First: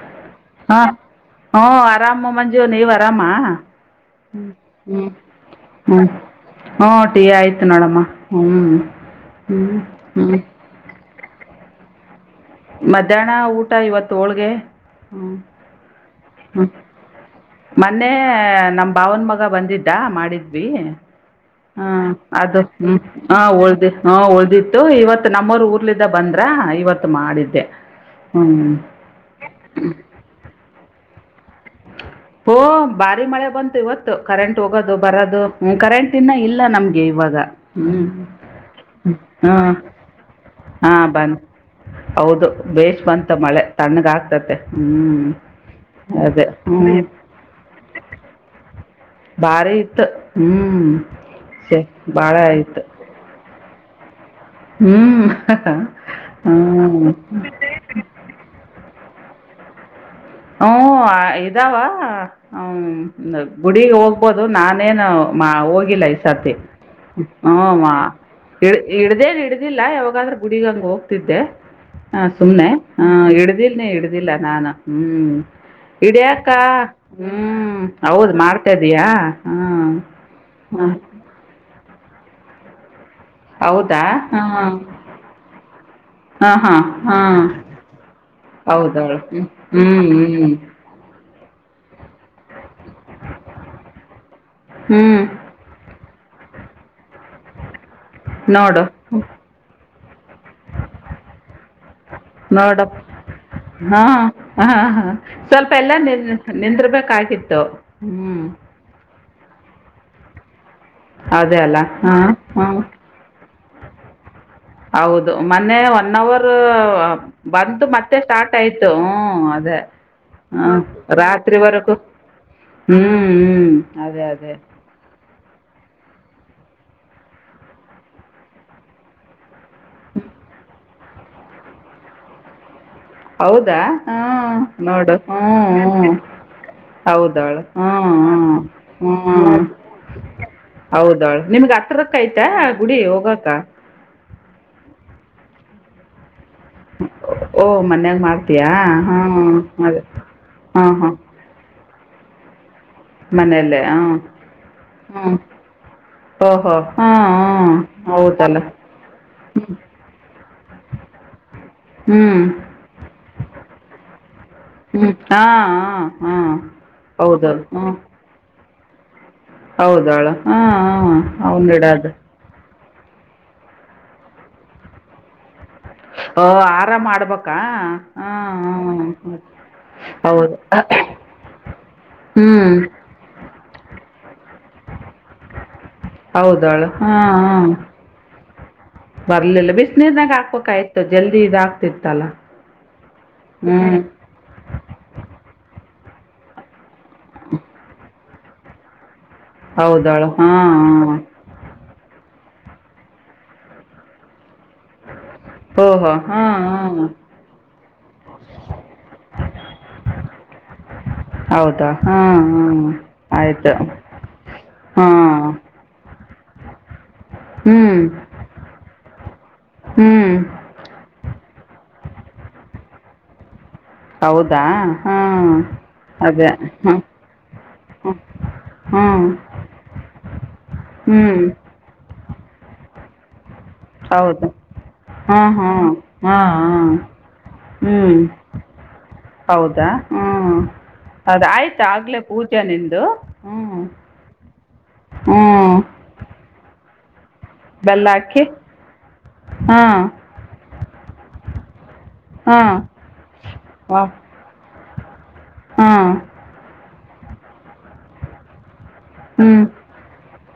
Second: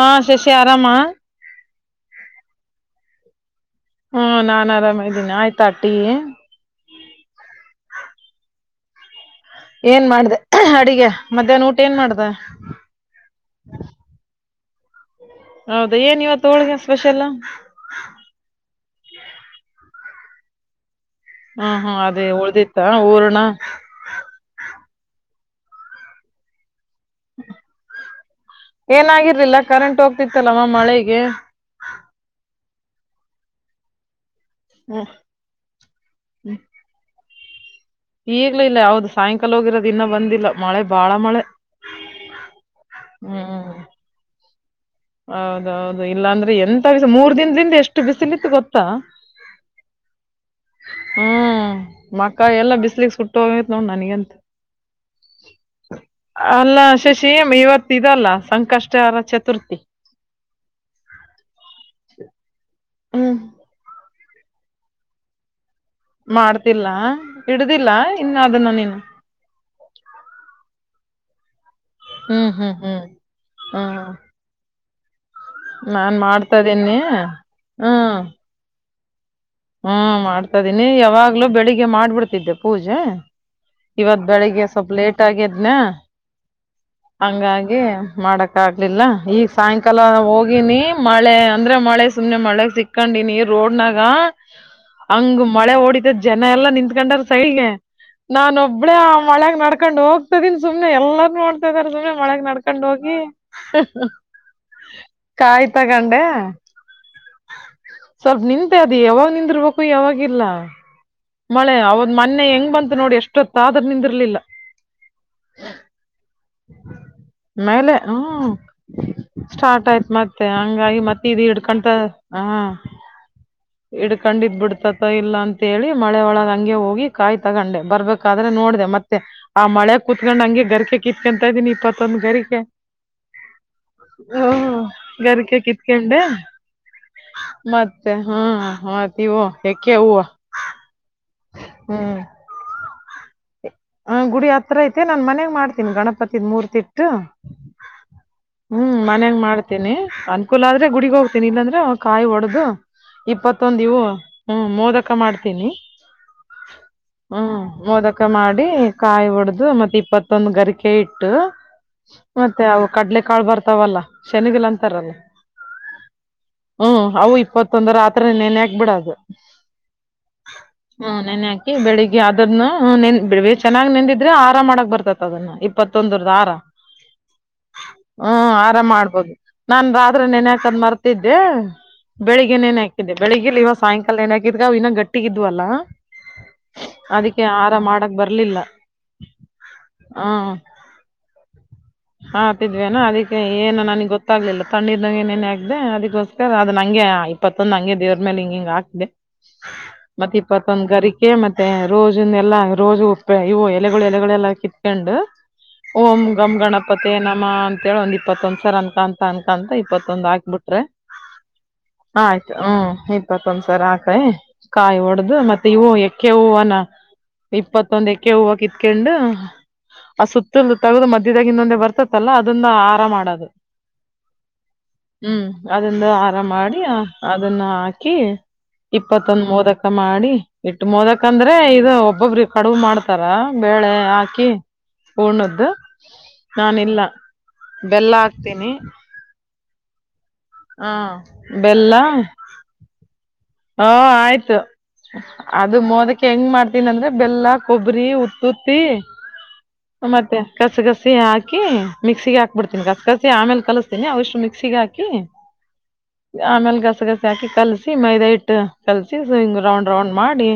ಹಾ ಶಶಿ ಆರಾಮಾ ಆರಾಮು ಮಂಜ ನೀವ್ ಆರಾಮ [inaudible] ನಾನ್ ಆರಾಮ ಹ್ಮ ಇದ್ದೀನಿ ಆಯ್ತಾ ಟೀ ಹ್ಮ ಹು ಟೀ ಆಯ್ತು ನೋಡಮ್ಮ ಹ್ಮ್ ಏನ್ ಮಾಡ್ದ ಹ್ಮ್ [unintelligible] ಅಡಿಗೆ ಮಧ್ಯಾನ್ ಊಟ ಏನ್ ಮಾಡ್ ದೆ ಮಧ್ಯಾಹ್ನ ಊಟ ಇವತ್ತು ಹೋಳ್ಗೆ ಹ್ಮ್ ಹೌದ ಏನ್ ಇವತ್ತು [inaudible] ಹ್ಮ ಹೋಳಿಗೆ ಸ್ಪೆಷಲ್ ಹ್ಮ [inaudible] ಮೊನ್ನೆ ನಮ ಬಾವನ್ ಮಗ ಬಂದಿದ್ದ್ ದಾ ಮಾಡಿದ್ವಿ ಹ್ಮ ಅದೇ ಅದು ಉಳ್ದಿತ್ತ ಹ್ಮ ಊರ್ಣ ಹಾ ಉಳ್ದಿ ಹ ಉಳ್ದಿತ್ತು ಇವತ್ತು ನಮ್ಮರು ಊರ್ಲಿಂದ ಬಂದ್ರ ಇವತ್ತು ಮ [inaudible] ಏನಾಗಿರ್ಲಿಲ್ಲ ಕರೆಂಟ್ ಹೋಗ್ತಿತ್ತಲ್ಲಮ ಮಳೆ ಏ [inaudible] ಹೋ ಭಾರಿ ಮಳೆ ಬಂತು ಇವತ್ತು ಕರೆಂಟ್ ಹೋಗೋದು ಹ್ಮ್ ಬರೋದು ಕರೆಂಟ್ ಇನ್ನ ಇಲ್ಲ ನಮ್ಗೆ ಇವಾಗ ಹ್ಮ್ ಈಗ್ಲೂ ಇಲ್ಲ ಹೌದು ಸಾಯಂಕಾಲ ಹ್ಮ ಹೋಗಿರೋದು ಇನ್ನ ಬಂದಿಲ್ಲ ಮಳೆ ಹಾ ಬಾಳ ಬನ್ ಮಳೆ ಹೌದು ಬೇಷ ಬಂತು ಮಳೆ ಹ್ಮ್ ತಣ್ಣಗ ಆಗ್ತತೆ ಹೌದೌದು ಇಲ್ಲಾ ಅಂದ್ರೆ ಹ್ಮ್ ಎಂತಸ ಮೂರ್ ದಿನದಿಂದ ಎಷ್ಟು ಬಿಸಿಲಿತ್ತು ಗೊ ಭಾರಿ ಇತ್ ಹ್ಮ್ ಹ್ಮ್ [unintelligible] ಬಾಳ ಇತ್ತ [unintelligible] ನನ್ಗೆ ಅಂತ [inaudible] ಅಲ್ಲ ಹ್ಮ್ ಶಶಿ ಇವತ್ತಲ್ಲ ಸಂಕಷ್ಟ ಚರ ಚತುರ್ಥಿ ಹಓ ಇದಾವ ಹ ಹ್ಮ್ ಹ್ಮ್ ಬುಡಿ ಹೋಗ ಬೊದು ನಾನೇನು [unintelligible] ಿಲ್ಲ ಈ ಸತಿ ಮಾಡ್ತಿಲ್ಲ ಹಿಡ್ದಿಲ್ಲ ಹವಾ ಇನ್ನ ಇ ಅದನ್ನ ನೀನು ಇಡ್ದೇನ್ ಇಡ್ದಿಲ್ಲ ಯಾವಾಗಾದ್ರೂ ಗುಡಿಗಂಗು [unintelligible] ಹ ಹ್ಮ್ ಸುಮ್ನೆ ಹ್ಮ್ ಹ್ಮ್ ಹ ಇಡ್ದಿಲ್ ನೀ ಹ್ಮ್ ಇಡ್ದಿಲ್ಲ ನಾನು ಹ್ಮ್ಮ್ ನಾನ್ ಇಡ್ಯಾಕ ಮಾಡ್ತದೀನಿ ಹ್ಮ್ ಹೌದ್ ಮಾಡ್ತಾ ತಿಯಾ ಹ್ಮ್ ಮಾಡ್ತಾದೀನಿ ಯಾವಾಗ್ಲೂ ಬೆಳಿಗ್ ಹಗೆ ಮಾಡ್ಬಿಡ್ತಿದ್ದೆ ಪೂಜೆ ಹೌದಾ ಇವತ್ ಹಾಂ ಬೆಳಿಗ್ಗೆ ಸ್ವಲ್ಪ ಲೇಟ್ ಆಗದ್ನ ಹಾಂ ಹಾಂ ಹಾಂ ಹಂಗಾಗಿ ಮಾಡಕ್ ಆಗ್ಲಿಲ್ಲ ಹೌದವಳು ಈಗ ಹ್ಞೂ ಸಾಯಂಕಾಲ ಹ್ಞೂ ಹ್ಞೂ ಹೋಗಿನಿ ಮಳೆ ಅಂದ್ರ ಮಳೆ ಸುಮನೆ ಮಳೆ ಸಿಕ್ ಹಕೊಂಡಿನಿ ರೋಡ್ನಾಗ ಹ್ಞೂ ಹಂಗ ಮಳೆ ಓಡಿತ ಜನ ಎಲ್ಲ ನಿಂತ್ಕಂಡರ್ ಸೈಡ್ಗೆ ನಾನ ನೋಡು ಒಬ್ಳೇ ಮಳೆಾಗ ನ ಕೊಂಡು ಹೋಗ್ತದೀನ್ ಸುಮ್ನೆ ಎಲ್ಲಾರ್ೂ ನೋಡ ಹಾ ಹಾ ಹಾ ಕಾಯ್ ಸ್ವಲ್ಪ ಎಲ್ಲಾ ನಿ ತಗಂಡೆ ನಿಂದರ್ಬೇಕಾಗಿತ್ತು ಹ್ಮ್ ಿರ್ಬೇಕು ಯಾವಾಗಿಲ್ಲ ಅದೇ ಮಳೆ ಅಲ್ಲ ಅವದ್ ಹ ಮೊನ್ನೆ ಹ ಹೆಂಗ್ ಬಂತು ನೋಡಿ ಎಷ್ಟೊತ್ತ ಆದ್ರೂ ನಿಂದಿರ್ಲಿಲ್ಲ ಹೌದು ಮೊನ್ನೆ ಒನ್ ಅವರ್ ಬಂದು ಮೇಲೆ ಮತ್ತೆ ಹ್ಮ್ ಸ್ಟಾರ್ಟ್ ಆಯ್ತು ಹ್ಮ್ ಅದೇ ಸ್ಟಾರ್ಟ್ ಆಯ್ತ್ ಮತ್ತೆ ಹ್ಮ ಹಂಗಾಗಿ ಮತ್ತೆ ಇದು ಹಿಡ್ಕಂತ ರಾತ್ರಿವರೆಗೂ ಹಾ ಹ್ಮ್ ಹ್ಮ್ ಅದೇ ಅದೇ ಹಿಡ್ಕೊಂಡಿದ್ ಬಿಡ್ತತೋ ಇಲ್ಲ ಅಂತೇಳಿ ಮಳೆ ಒಳಗ ಹಂಗೆ ಹೋಗಿ ಕಾಯಿ ತಗೊಂಡೆ ಬರ್ಬೇಕಾದ್ರೆ ನೋಡ್ದ ಮತ್ತೆ ಆ ಮಳೆ ಕೂತ್ಕಂಡ್ ಹಂಗೆ ಗರಿಕೆ ಕಿತ್ಕೊಂತ ಇದ್ದೀನಿ ಇಪ್ಪತ್ತೊಂದ ಗರಿಕೆ ಹೌದಾ ಹ್ಮ ನೋಡು ಗರಿಕೆ ಹ್ಮ್ಮ ಕಿತ್ಕೊಂಡೆ ಹೌದವಳು ಮತ್ತೆ ಹ್ಮ್ ಹ್ಮ ಮತ್ ಹ್ಮ ಇವು ಹ್ಮ್ ಎಕ್ಕೆ ಹೂವು ಹೌದಳ ನಿಮ್ಗ್ ಹತ್ರ ರಕ್ಕ ಹ್ಮ್ ಆಯ್ತಾ ಕುುಡಿ ಹೋಗಾಕಾ ಹ ಗುಡಿ ಆತ್ರ ಐತೆ ನಾನ್ ಮನ್ಗ್ ಮಾಡ್ತೀನಿ ಗಣಪತಿ ಮೂರ್ ತಿಟ್ಟು ಓ ಮನ್ಯಾಗ ಮಾಡ್ತೀಯಾ ಹ್ಮ್ ಮನ್ಯಂಗ ಮಾಡ್ತೇನಿ ಅದೇ ಅನ್ಕೂಲ ಹಾ ಆದ್ರೆ ಹಾ ಗುಡಿಗ್ ಹೋಗ್ತೇನಿ ಇಲ್ಲಾಂದ್ರೆ ಕಾಯಿ ಒಡದು ಮನೆಯಲ್ಲೇ ಹಾ ಮೋದಕ ಹ್ಮ್ ಮಾಡ್ತೀನಿ ಹೋ ಹಾ ಹ್ಮ್ ಮೋದಕ ಹೌದಲ್ಲ ಮಾಡಿ ಕಾಯಿ ಹೊಡ್ದು ಮತ್ತೆ ಇಪ್ಪತ್ತೊಂದು ಗರಿಕೆ ಇಟ್ಟು ಹ್ಞೂ ಮತ್ತೆ ಅವು ಕಡ್ಲೆ ಕಾಳ ಬರ್ತಾವಲ್ಲ ಹ್ಞೂ ಶನಿಗಗಳಂತಾರಲ್ಲ ಹಾಂ ಹಾಂ ಹಾಂ ಹ್ಮ್ ಅವು ಇಪ್ಪತ್ತೊಂದರ ಆತ್ರರನ್ನೇನ್ ಯಾಕೆ ಕ ಬಿಡಾದು ಹೌದಾಳ ಹಾ ಹ ಅವನ್ಿಡ ಅದು ಹ ನೇನ್ ಬಿಡ್ಬೇಕ ಚೆನ್ನ್ೆಂದಿದ್ರೆ ಆರಾಮ್ ಮಾಡಕ್ ಬರ್ತತ್ ಅದನ್ನ ಇಪ್ಪತ್ತೊಂದರದ ಓ ಆರ ಹಾರ ಮಾಡ್ಬೇಕಾ ಹ್ಮ ಹಾಂ ಆರಾಮ ಹಾಂ ಮಾಡ್ಬೋದು ನಾನ ರಾತ್ರಿ ನೆನೆ ಹೌದು ಹಾಕದ್ ಮರ್ತಿದ್ದೆ ಹ್ಞೂ ಬೆಳಿಗ್ಗೆ ನೆನೆ ಹಾಕಿದ್ದೆ ಬೆಳಿಗ್ಲ್ ಇವ ಸಾಯಂಕಾಲ ನೆನೆ ಹಕ ಗಾವ್ ಇಿನಾಗ ಗಟ್ಟಿಗ ಇದ್ವಲ್ಲಾ ಹೌದಾಳ ಹಾ ಹ ಬರ್ಲಿಲ್ಲ ಬರ್ಲಿಲ್ಲ ಬಿಸಿನೀರ್ನಾಗ ಹಾಕ್ಬೇಕಾಯ್ತು ಜಲ್ದಿ ಇದದು ಹಾಕ್ ಹಾತಿದ್ವಿೇನ ಅದಿಕ್ಕೆ ಹ್ಞೂ ಏನು ನನಗೆ ಗೊತ್ತ್ಲಿಲ್ಲ ತಣ್ಣೀರ್ನಾಗ ಏನೇನ ಆಾಕ್ದೆ ಅದಕ್ಕೆ ಸ್ ಅ ಹಂಗೆ ಇಪ್ಪತ್ತೊಂದು ಹಂ ದೇರ್ ಮೇಲೆ ಹಿಂಗ ಹಾಕ್ದೆ. ಹೌದಾಳು ಮತ್ತ ಹಾಂ ಹಾಂ ಪಸಂದಗಿಕ ಮತ್ತೆ. ರೋಜನ್ಲ್ಲ ರೋಜು ಉ ಇವು ಎಲೆಗಳು ಎಲೆಗಳೆಲ್ಲಾ ಕಿ. ಓಹೋ ಓಂ ಗಮ ಹಾಂ ಗಣ. ಹಾಂ ಮತ್ತೆ ನಮ್ಮ. ಕೆಳೊಂದ. ಇಪ್ಪತ್ತೊಂದ್ಸರ ಅನ್ಕಾಂತ ಅನ್ಕಾಂತ ಇಪ್ಪತ್ತೊಂದ ಹಾಕ್ಬಿಟ್ರೆ ಹೌದಾ ಹಾಂ ಆಯ್ತು ಹಾಂ ಹ್ಮ್ ಆಯಿತು ಇಪ್ಪತ್ತೊಂದ್ಸರ್ ಹಾಕೈ ಕಾಯಿ ಹೊಡ್ದ ಹಾಂ ಮತ್ತೆ ಇವು ಎಕ್ಕೆ ಹೂವನ ಹ್ಮ್ ಇಪ್ಪತ್ತೊಂದ್ ಎಕ್ಕೆ ಹೂವು ಕಿತ್ಕೊಂಡು ಆ ಹ್ಮ್ ಸುತ್ತಲ ತಗದು ಮಧ್ಯದಾಗಿಿಂದೊಂದ. ಬರ್ತತ್ತಲ್ಲ ಅದನ್ನ ಆರಾಮ ಮಾಡೋದು. ಹೌದಾ ಹ್ಮ್ ಹಾಂ ಅದಂದು ಆರಾಮ ಅದೇ ಮಾಡಿ ಹ್ಞೂ ಅದನ್ನ ಹಾಕಿ ಹ್ಞೂ ಹ್ಞೂ ಇಪ್ಪತ್ತೊಂದ ಮೋದಕ ಮಾಡಿ ಇಟ್ಟ ಮೋದಕ ಹ್ಞೂ ಅಂದ್ರೆ ಇದು ಒಬ್ಬೊಬ್ರ. ಕಡುವು ಮಾಡ್ತಾರ. ಬೇಳೆ ಹಾಕಿ ಹೌದು ಹಾಂ ಪೂರ್ಣದ್ದ. ಹಾಂ ಹಾಂ ನಾನ ಹಾಂ ಇಲ್ಲ ಹ್ಞೂ ಬೆಲ್ಲ ಹಾಕ್ತೀನಿ. ಹೌದಾ. ಹ್ಮ್ ಹ ಅದ ಆಯ್ತು ಬೆಲ್ಲ ಆಗ್ಲೇ ಪೂಜೆ ನಿ್ದ. ಹ ಆಯ್ತು ಹ್ಞೂ ಅದು ಮೋದಕ್ಕೆ ಹೆಂಗ್ ಮಾಡ್ತೀನ ಅಂದ್ರೆ. ಬೆಲ್ಲ ಕೊಬ್ಬರಿ ಬೆಲ್ಲ ಹಾಕಿ ಉುತ್ತುತ್ತಿ ಹಾಂ ಮತ್ತೆ ಕಸಗಸ. ಸಯಕ. ಮಿಕ್ಸಿಗೆ ಹಾಂ ಹಾಬಿಡ್ತೀಿ ಕಸಿ ಆೇಲೆ ವಾ ಕಿಸಸ್ೀನಿಷ್ಟುಿಸಿಗೆ ಹಾಿ. ಹಾಂ ಕ. ಆಮೇಲೆ ಗಸಗಸ. ಿ ಕಲ್ ಸಿ ಮೈದ ಇ. ಅಟ್ಟ. ಕಲ್ಸಿ ಹ್ಞೂ ಹಿಂಗ ರೌಂಡ್ ರೌಂಡ್ ಮಾಡಿ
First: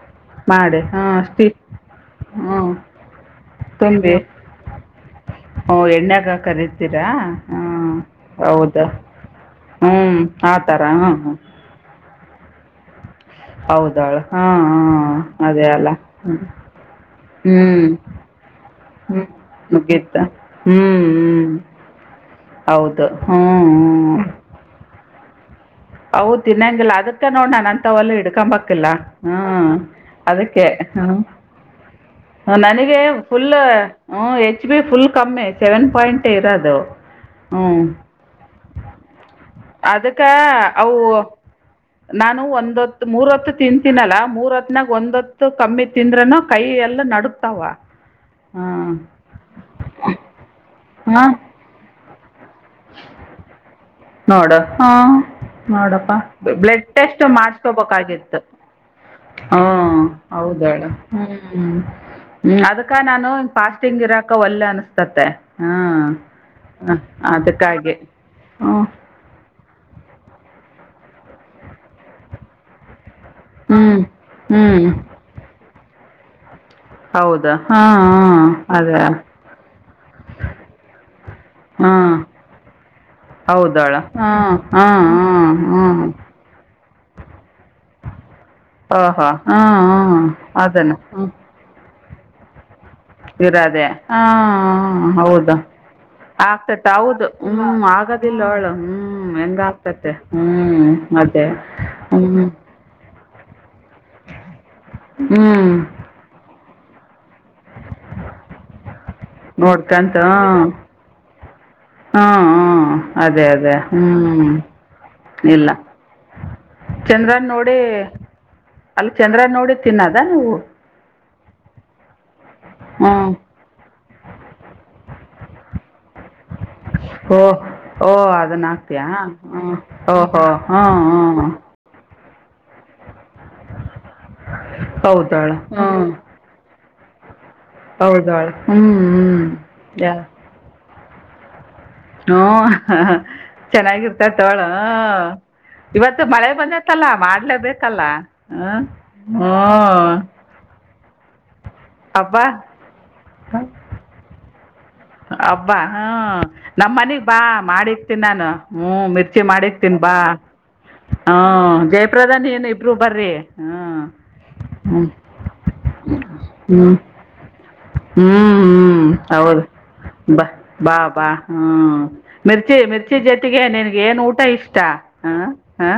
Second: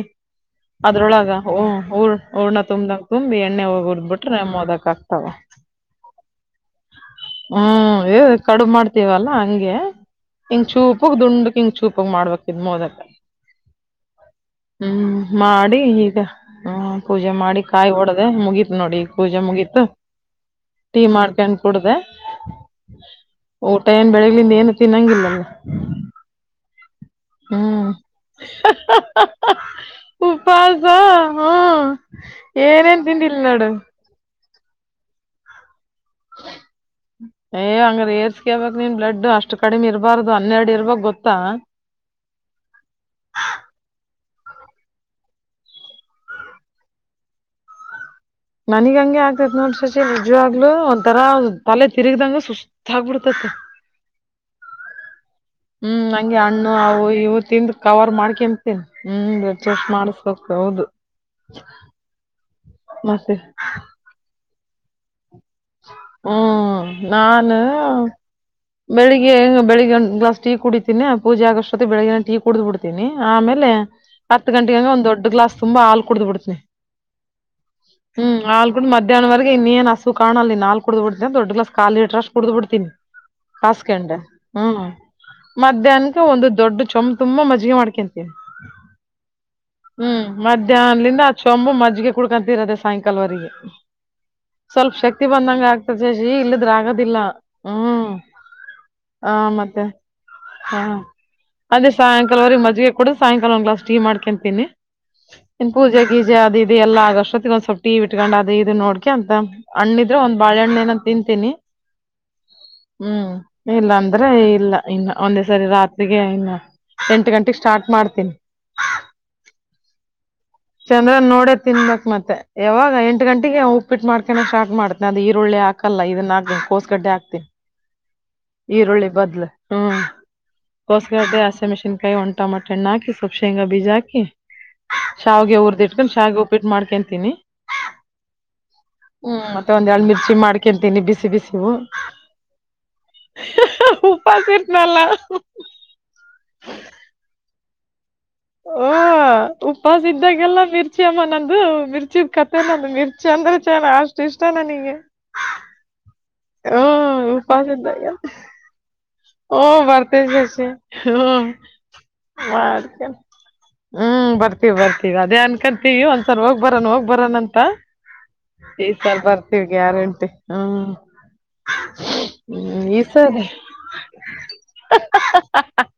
ಮಾಡಿ ಹಾಂ ಅದ್ರೊಳಗ ಸ್ಟಿ ಹ ಹ ಹ್ಞೂ ಹಊರ್ನ ತುಂಬ್ದಂಗ ತುಂಬಿ ಎಣ್ಣೆ ತುಂಬಿ ಹೋಗದ್ಬಿಟ್ರೆ ಮದಕ್ ಆಕ್ತಾವ ಹ್ಞೂ ಎಣ್ಣೆಗೆ ಕರಿತೀರಾ ಹಾಂ ಹ್ಮ ಕಡು ಹೌದು ಮಾಡ್ತವಲ್ಲಾ ಹಂಗೆ ಹ್ಞೂ ಆ ಹಿಂಗ ಥರ ಚೂಪಗ ಹಾಂ ದುಂಡಕ್ ಹಿಂಗ ಚೂಪೋಗ ಮಾಡ್ಬೇಕ. ಇದು ಮೋದತ್ತ. ಹೌದಾಳ ಹಾ ಅದೇ ಮಾಡಿ ಅಲ್ಲ ಈಗ ಹ್ಮ್ ಹ್ಮ ಪೂಜೆ ಮಾಡಿ ಹ್ಮ್ ಕಾಯಿ ಒಡ್ದ ಮುಗೀತ್ ನೋಡಿ ಈಗ ಹ್ಮ್ ಪೂಜೆ ಮುಗೀತು ನಗಿತ್ತ ಟೀ ಹ್ಮ್ ಮಾಡ್ಕೊಂಡ್ ಹ್ಮ ಕುಡ್ದ ಹೌದು ಹ್ಮ. ಇನ್ನ ಗಿಲ್ಲಲ್ಲ. ಹೌದ ತಿನ್ನಂಗಿಲ್ಲ ಅದ. ಅ ನೋ ನಾನು ಅಂತ ಒಲ್ಲ ಹಿಡ್ಕೊಂಬಿಲ್ಲ ಹ್ಮ್ ಅದಕ್ಕೆ ಉಪವಾಸ ಹ ಹ್ಮ ನನಗ ಏನೇನ್ ತಿಂದಿಲ್ ಫುಲ್. ನೋಡು ಫುಲ್ ಕಮ್ಮ್ ಸೆವೆನ್. ಪಾಯಿಂಟ್ ಇರೋದು ಏ ಹ್ಞೂ. ಹಂಗ್ರ ಏರ್ಸ್ಕೇಬಕ್ ನೀನ್ ಬ್ಲಡ್ ಅಷ್ಟು ಕಡಿಮೆ ಅದಕ್ಕ ಇರಬಾರ್ದು ಹನ್ನೆರಡು ಅವು ಇರ್ಬಕ್ ಗೊತ್ತಾ ನಾನು ಒಂದ್ತ್ತು ಮೂರ ಹೊತ್ತು ತಿಂತೀನಲ್ಲ ಮೂರ್. ತ್ನಾಗ ಒಂದತ್ತು ಕಮ್ಮಿ ತಿಂದ್ರನು ಕೈ ಎಲ್ಲ ನಡತಾವ. ನನಗ್ ಹಂಗೆ ಆಗ್ತತ್ ನೋಡ ಸಚ ವಿಜ್ವಾಗ್ಲು ಒಂಥರಾ ತಲೆ ತಿರುಗದಾಗ ಸುಸ್ ನೋಡ ಹಾ ಹ್ಮ್ ನಂಗೆ ಹಣ್ಣು ಬ್ಲಡ್ ಅವು ಟೆಸ್ ಇವು ತಿಂದು ಮಾಡಕೋಬೇಕ ಕವರ್ ಮಾಡ್ಕಂತೀನಿ ಹ್ಮ್ ಹ ಬ್ಲಡ್ ಟೆಸ್ಟ್ ಮಾಡಸ್ಬೇಕು ಹೌದು ಅದ ಮತ್ತೆ ನಸ್್ ಒಲ್ಲೆ ಅನಿಸ್ತತ್ತತೆ ಹಾ ಹ್ಮ್ ಅದ ನಾನು ಹಾಗೆ ಹ್ಮ ಬೆಳಗ್ ಒ್ಾ ಟ ಕುಡೀಿನಿ ಆ ಪೂಜೆಗೋಷ್ಟೊ ಬೆಳಗ್ಗ ಟ ಕುಡ್ ಬಿಡ್ತಿನಿ ಆಮೇಲೆ ಹ್ಮ್ ಹತ್ತು ಹ್ಮ್ ಗಂಟೆಗೆಗ ಒಂದ್ ದೊಡ್ ಗ್ಲಾಸ್ ತುಂಬಾ ಹಾಲ್ ಕುಡ್ದು ಬಿಡ್ತನಿ ಹೌದಾ ಹಾ ಅದೇ ನ ಕುಡ ದೊ ಕ ಹ್ಮ್ ಕುಡ ಬಿಡ್ ಹೌದಾಳ ಕೊಂಡ ಹ್ಮ್ ಹ್ಮ್ ಹ್ಮ್ ಹ್ಮ್ ಹ ಒ ದೊ ಚು ಮಜ್ ಓಹೋ ಹ್ಮ್ ಹ್ಮ್ ಅದನ್ನ ಹ್ಮ್ ಮಾಡ ಮ ಮಜ್ಿಗೆಗೆ ಕುಡ್ಕಂತೀರದೆ ಇರದೆ ಹ ಸ್ವಲ್ಪ ಹ ಶಕ್ತಿ ಹೌದಾ ಬಂದಂಗ ಆಗ್ತದೆ ಶಶಿ ಇಲ್ಲದ್ರ ಆಗ್ತತೆ ಆಗದಿಲ್ಲ ಹೌದು ಹ್ಮ್ ಆಗದಿಲ್ಲ ಅವಳು ಹ ಹ್ಮ್ ಎಂಗ ಮತ್ತೆ ಆಗ್ತತೆ ಹಾ ಹ್ಮ್ ಅದೇ ಹ್ಮ್ ಸಾಯಂಕಾಲವರೆಗೆ ಮಜ್ಜಿಗೆ ಸಾಯಂಕಾಲ ಕ್ಾ ಮಾಡ್ಕೊಂತೀನಿ ಇನ್ ಹ್ಮ್ ಪೂಜೆ ಗೀಜ ಅ ಇದೆಲ್ಲ ಅಷ್ಟೊತ್ತಿಗೆ ಒಂದ ಸ್ವಲ್ಪ ಟಿ ಇಟ್ಕೊಂಡ್ ಅದು ಇದು ನೋಡ್ಕ ಅಂತ ನೋಡ್ಕಂತ ಹಣ್ಣಿದ್ರೆ ಒಂದ್ ಬಾಳೆಹಣ್ಣ ಹ್ಮ ಏನ ತಿಂತೀನಿ ಹ್ಮ್ ಅದೇ ಅದೇ ಇಲ್ಲ ಅಂದ್ರೆ ಹ್ಮ್ ಇಲ್ಲ ಇನ್ನ ಒಂದೇ ಸರಿ ಇಲ್ಲ ರಾತ್ರಿಗೆ ಇನ್ನ ಎಂಟು ಚಂದ್ರನ್ ಗಂಟೆಗೆ ನೋಡಿ ಸ್ಟಾರ್ಟ್ ಮಾಡ್ತೀನಿ ತಿನ್ನದವು ಚಂದ್ರನ್ ನೋಡೇ ತಿನ್ಬೇಕಕ್ ಮತ್ತೆ ಯಾವಾಗ ಎಂಟ ಹ್ಮ್ ಗಂಟೆಗೆ ಉಪ್ಪಿಟ್ಟ ಮಾಡ್ಕಾನ ಸ್ಟಾರ್ಟ್ ಮಾಡ್ತನೆ ಅದು ಳ ಹಾಕಲ್ಲ ಇದನ್ನ ಕೋಸ್ಗಡ್ಡೆ ಹಗ್ತನಿ ಓಹ ಅದನ್ನ ಆಗ್ತಯಾ ಹ ಓಹೋ ಹ್ಮ್ ಹ್ಮ ಟಮಾಟೆಣ್ಣ ಹಾಕಿ ಸುಪ್ ಶೇಂಗ ಬಜ ಹಾಕಿ ಹೌದಾಳ ಶಾವಾಗಿಗೆ ಉಊರ್ದಿ ಇಟ್ಕೊಂಡು ಶಾವಿಗೆ ಉಪ್ಪಬಿಟ್ಟು ಮಾಡ್ಕ ತಿಿ ಹೌಳದಳ ಹ್ಮ್ ಹ್ಮ್ ಯ ಸಿಗ ಸಿವು ಹ್ಮ ಹ ಉಪವಾಸ ಚೆನ್ನಾಗಿರ್ತತೋಳ ಇರ್ತ್ನಲ್ಲ ಇವತ್ತು ಮಳೆ ಬಂದತ್ತಲ್ಲ ಮಾಡ್ಲೇಬೇಕ ಹಲ್ಲ ಓ ಉಪಾಸ ಇದ್ದಾಗೆಲ್ಲ ಮರ್ತ ಚಮನಂದು ಮಿರ್ಚಿದ ಹಬ್ಬ ಕತೆೆ ನಂದು ಮಿರ್ಚಿ ಅಂದ್ರೆ ಚೆ ಅಷ್ಟು ಇಷ್ಟ ನಗೆ ಅಬ್ಬಾ ಹ್ಮ್ ನಮ್ಮ ಮನಗ್ ಬಾ ಉಪವಾಸ ಇದ್ದಾಗ ಮಾಡಿಕ್ತೀನ್ಿ ನಾನು ಹ್ಮ್ ಮಿರ್ಚಿ ಹ್ಮ್ ಮಾಡಿಕ್ತೀನ್ಿ ಬಾ ಬರ್ತೇವಿ ಶಶಿ ಹ್ಮ್ ಜಯಪ್ರಧನ್ ಏನು ಇಬ್ರು ಮಾಡ್ಕೊಂಡ್ ಬರಿ ಹ್ಮ್ ಬರ್ತೀವಿ ಹ್ಮ್ ಬರ್ತೀವಿ ಅದೇ ಅನ್ಕಂತೀವಿ ಒಂದ್ಸಲ ಹೋಗ್ ಬರೋಣ ಹ್ಮ್ ಹೋಗ್ ಬರೋಣ ಅಂತ ಹ್ಮ್ ಈ ಹ್ಮ್ ಸಲ ಹೌದು ಬರ್ತೀವಿ ಗ್ಯಾರಂಟಿ ಬ ಹ್ಮ್ ಬಾ ಬಾ ಹ್ಮ ಮಿರ್ಚಿ ಈ ಮಿರ್ಚಿ ಸರಿ ಜೊತಿಗೆ ನನ್ಗೆ ಏನ್ ಊಟ ಇಷ್ಟ ಹ ಹ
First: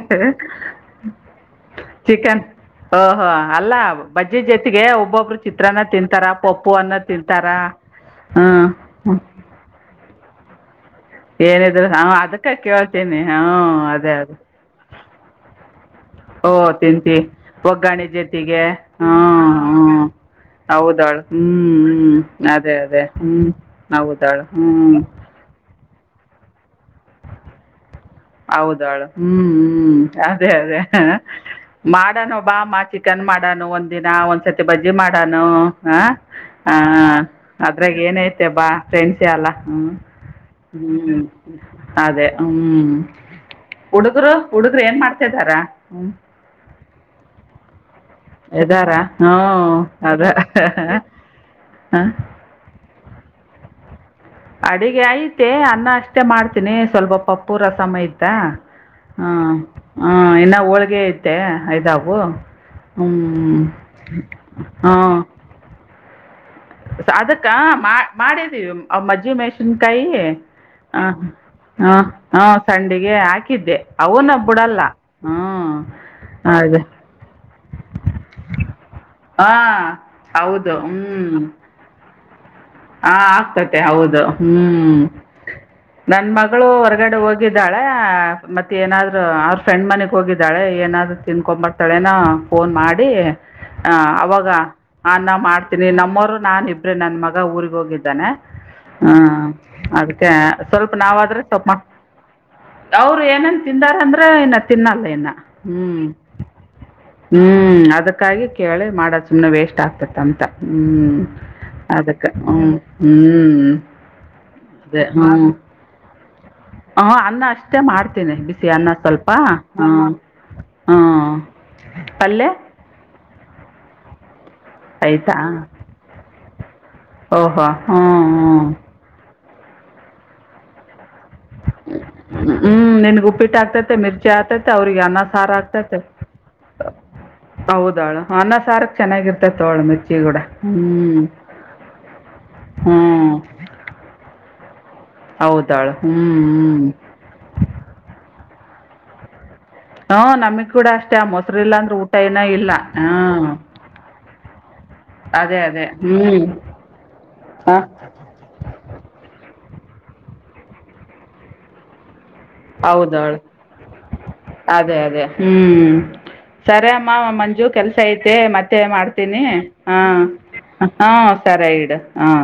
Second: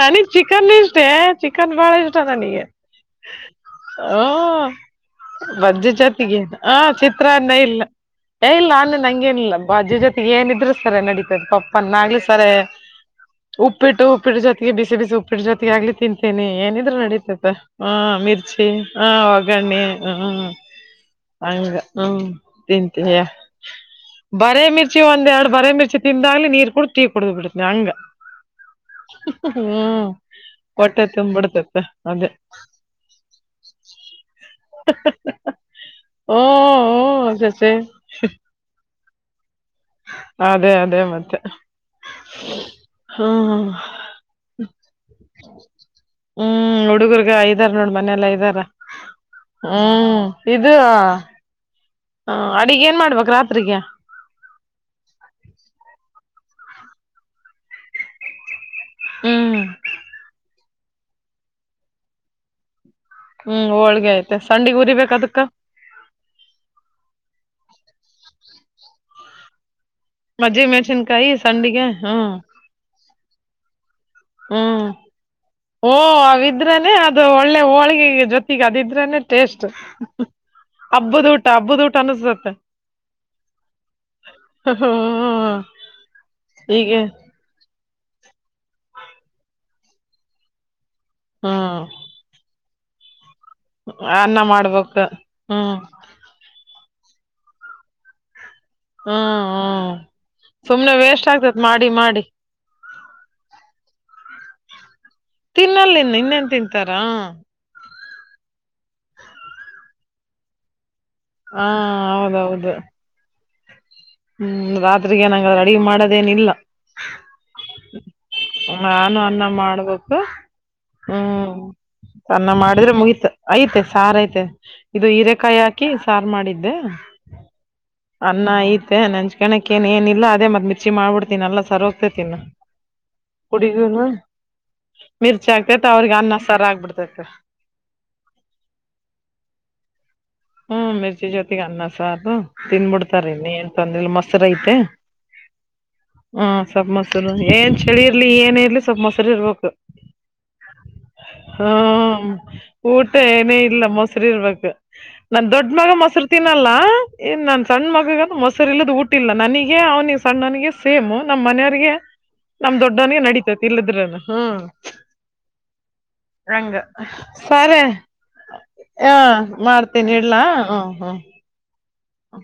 ನನಗ್ ಚಿಕನ್ ಇಷ್ಟೇ ಚಿಕನ್ ಬಾಳ ಇಷ್ಟ ಚಿಕನ್ ನನಗೆ ಹಓಹ ಅಲ್ಲ ಬಜ್ಜಿ ಜೊತೆಗೆ ಒಬ್ಬೊಬ್ರು ಚಿತ್ರಾನ ತಿನ್ ಆ ಚಿತ್ರನ್ನ ಇಲ್ಲ ಏ ಇಲ್ಲ ಅನ್ನ ಹ್ಞೂ ನಂಗೇನಿಲ್ಲ ಅಜ ಜೊತೆ ಏನ ಇದ್ರರು ಸರಿ ನಡೀತೈದೆ ಪಪ್ಪನ್ ಏನಿದ್ರು ಹಾಂ ಆಗ್ಲಿ ಸರಿ ಅದಕ್ಕೆ ಕೇಳ್ತೀನಿ ಹ್ಞೂ ಉಪ್ಪಿಟ್ಟು ಅದೇ ಅದೇ ಉಪ್ಪಿಟ್ಟ ಜೊತೆಗೆ ಬಿಸಿ ಬಿಸಿ ಉಪ್ಪಿಟ್ಟ ಜೊತೆಗೆ ಆಗ್ಲಿ ತಿಂತ ಓ ತಿಂತಿ ಒಗ್ಗಾಣಿ ಜೊತೆಗೆ ಮಿರ್ಚಿ ಹ ಹ್ಮ ಒಗ್ಗರಣೆ ಹ್ಮ್ ಹೌದಾಳು ಹ್ಮ್ ಹ್ಮ್ ಅದೇ ಅದೇ ಹ್ಮ್ ಹೌದ ಬರಿ ಮಿರ್ಚಿ ಒಂದ ಎರಡು ಬರ ಮಿರ್ಚಿ ತಿಿಂದಾಗಾಲ ನೀರು ಕುೂಡ ತೀ ಕೊಡ ಬಿಡ್ತನನೆ ಅಂಗ ಹೌದಳು ಹ್ಮ್ ಹ್ಮ್ ಅದೇ ಅದೇ ಹೊಟ್ಟೆ ತುಂಬ್ಬಿಡ್ತತೆ ಅದೇ ಮಾಡಾನ ಬಾ ಮಾ ಚಿಕನ್ ಮಾಡಾನ ಒಂದ್ ದಿನ ಒಂದ್ಸತಿ ಬಜ್ಜಿ ಮಾಡನು ಹ ಓ ಹ ಶಶಿ ಅದ್ರಾಗ ಏನಐತೆ ಬಾ ಫ್ರೆಂಡ್ಸ್ ಅ ಅಲ್ಲ ಹ್ಮ್ ಅದೇ ಅದೇ ಹ್ಮ್ ಮತ್ತೆ ಅದೇ ಹ್ಮ್ ಹ್ಮ್ ಹುಡುಗರು ಹುಡುಗರು ಏನ್ ಮಾಡ್ತಿದಾರ ಹ ಹ್ಮ್ುಗರ್ಗ ಐದಾರ ನೋ ಎದಾರಾ ಹ್ಮ ಅದ ಹಾಂ ಹಾ ಅಡಿಗೆ ಏನ್ ಮಾಡ ಬಕರಾತ್ರಿಕ ಅಡಿಗೆ ಐತೆ ಅನ್ನ ಅಷ್ಟೆ ಮಾಡ್ತೀನಿ ಸ್ವಲ್ಪ ಪ ಪೂರ ಸಮಯ್ದ ಹಾ ಹ್ಮ್ ಹಾ ಎ ಹೋಳ್ಿಗೆ ಐತೆ ಅಐದಾವು ಹ್ಮ್ ಹೋಳ್ಗೆ ಐತೆ ಸಂಡಗ್ ಉರಿಬೇಕ ಅದಕ್ಕ ಅದಕ್ಕ ಮಾಡಿದ್ದೀವಿ ಮಜ್ಜಿ ಮೆಷಿನ್ ಕೈಿ ಮಜ್ಜಿ ಹ ಮೆಣಸಿನ್ಕಾಯಿ ಸಂಡಿಗೆ ಹ ಹ್ಮ್ ಹಾ ಸಂಡಿಗೆ ಹಾಕಿದ್ದೆ ಅವನ್ನ ಬಿಡಲ್ಲ ಹ್ಮ್ ಹ್ಞೂ ಓ ಅವಿದ್ರನೆೇ ಅದು ಒಳ್ಳೆ ಹೋಳಿಗೆ ಜೊತೆಗೆ ಅದಿದ್ರನೆೇ ಟೇಸ್ಟ್ ಹಾಂ ಹೌದು ಹಬ್ಬದ ಊಟ ಹಬ್ಬದ ಊಟ ಹತ್ತ ಹ ಆಗ್ತತೆ ಹೌದು ಹ್ಮ್ ನನ್ ಮಗಳು ಹೀಗೆ ಹೊರಗಡೆ ಹೋಗಿದ್ದಾಳೆ ಮತ್ತೆ ಏನಾದ್ರೂ ಅವ್ರ ಫ್ರೆಂಡ್ ಮನೆಗೆ ಹೋಗಿದ್ದಾಳೆ ಏನಾದ್ರೂ ಹ್ಮ್ ತಿನ್ಕೊಂಬರ್ತಾಳೆನಾ ಫೋನ್ ಮಾಡಿ ಅನ್ನ ಅವಾಗ ಮಾಡ್ಬೇಕ ಅನ್ನ ಹ್ಮ್ ಮಾಡ್ತೀನಿ ನಮ್ಮವರು ನಾನ್ಿಬ್ ನನ್ನ ಮಗ ಊರಿಗೆ ಹೋಗಿದ್ದಾನೆ ಹಾ ಅದಕ್ಕೆ ಸ್ವಲ್ಪ ಸುಮ್ನೆ ವೇಸ್ಟ್ ನಾವಾದ್ರೆ ಆಗ್ತತ್ ಸ್ವಮ್ಮ ಮಾಡಿ ಮಾಡಿ ಅವರು ಏನೇನ್ ತಿಂದಾರ ಅಂದ್ರೆ ಇನ್ನ ತಿನ್ನಲ್ಲ ತಿನ್ನಲ್ಲ ಹ್ಮ್ ಇನ್ ಇನ್ನೇನ್ ತಿಂತಾರ ಹ್ಮ್ ಅದಕ್ಕೆ ಕಾಗಿ ಕೇಳೆ ಮಾಡೋದು ಸುಮ್ನೆ ವೇಸ್ಟ್ ಆಗ್ತತೆ ಅಂತ ಹ್ಮ್ ಹಾ ಹ ಹೌದು ಹ್ಮ್ ಹ್ಮ್್ಮ ಹ್ಮ್ ರಾತ್ರಿ ಏನಂಗ ರೆಡಿ ಮಾಡದ ಅದೇನಿಲ್ಲ ಹ ಅನ್ನ ಅಷ್ಟೇ ಮಾಡ್ತೇನಿ ಬಿಸಿ ಅನ್ನ ನಾನು ಸ್ವಲ್ಪ ಅನ್ನ ಹ ಮಾಡ್ಬೇಕು ಹ್ಮ್ ಪಲ್ಲೆ ಅನ್ನ ಮಾಡಿದ್ರೆ ಮುಗೀತ ಐತೆ ಸಾರ ಐತೆ ಇದು ಹೀರೆಕಾಯಿ ಹಾಕಿ ಸಾರು ಮಾಡಿದ್ದೆ ಓಹೋ ಹ್ಞೂ ಅನ್ನ ಈ ನನ್ ಅಂಜ ಕಣಕ ಏ ಏ ಇಿಲ್ಲ ಅೇತ್ತ ಮರ್ಚಿ ಮಾಡ್ಬಿತ ಹ್ಮ್ ನನ್ಗ ಉಪ್ಪಿಟ್ಟ ಆಗ್ತತೆ ಹುಡುಗನು ಮಿರ್ಚಿ ಆಗ್ತೈತೆ ಅವ್ರಿಗೆ ಅನ್ನ ಮಿರ್ಚಿ ಸಾರ ಆಗ್ತೈತೆ ಆಗ್ತತೆ ಅವ್ರಿಗೆ ಅನ್ನ ಸಾರ್ ಆಗ್ಬಿಡ್ತೈತೆ ಹೌದಳು ಅನ್ನ ಸಾರಕ್ ಚೆನ್ನಾಗಿರ್ತತೆ ಅವಳು ಮಿರ್ಚಿ ಕೂಡ ಹ್ಮ್ ಹ್ಞೂ ಮಿರ್ಚಿ ಜೊತೆಗೆಗ್ ಅನ್ನ ಸಾರು ಹ್ಞೂ ತಿನ್ಬಿಡ್ತಾರ ನೀ ಏನ್ಂತಂದಿಿಲ್ಲ ಮೊತ್ ಐತೆ ಹೌದಾಳು ಹ್ಞೂ ಹ್ಮ ಹ್ಞೂ ಸಲ್ ಮೊಸೂರು ಏನ್ ಚಳಿ ಇರ್ಲಿ ಏನ್ ಮನೇಲಿ ಸ್ಲ್ ಮೊಸರಿ ಇರ್ಬೇಕು ಹ್ಮ ನಮಗ್ ಕೂಡ ಅಷ್ಟೇ ಆ ಮೊಸರು ಇಲ್ಲಾ ಅಂದ್ರೆ ಊಟ ಹ್ಮ ಏನ ಇಲ್ಲ ಊಟ ಹ್ಮ ಏನೇ ಇಲ್ಲ ಮೊಸರು ಇರ್ಬೇಕು ನನ್ ದೊಡ್ಡ ಮಗ ಮೊಸರು ತಿನ್ನಲ್ಲ ಇ ನನ್ ಹಾಂ ಸಣ್ಣ ಮಗ ಮೊಸರು ಇಲ್ಲದ ಊಟ ಇಿಲ್ಲ ನ ನಿಗೆ ಅವ್ನಿ ಸಣ್ಣನಿಗೆ ಸೇಮ್ ನಮ್ಮ್ ಮನೆಯವಿಗೆ ಹೌದೌಳ ಅದೇ ಅದೇ ಹ್ಮ್ ಹಂಗ ಸರಿ ಅಮ್ಮ ಮಂಜು ಸರಿ ಕೆಲ್ಸ ಐತೆ ಮತ್ತೆ ಹ ಮಾಡ್ತೀನಿ ಹಾ ಮಾಡ್ತೀನಿ ಹಾ ಸರಾಗಿಡು ಹ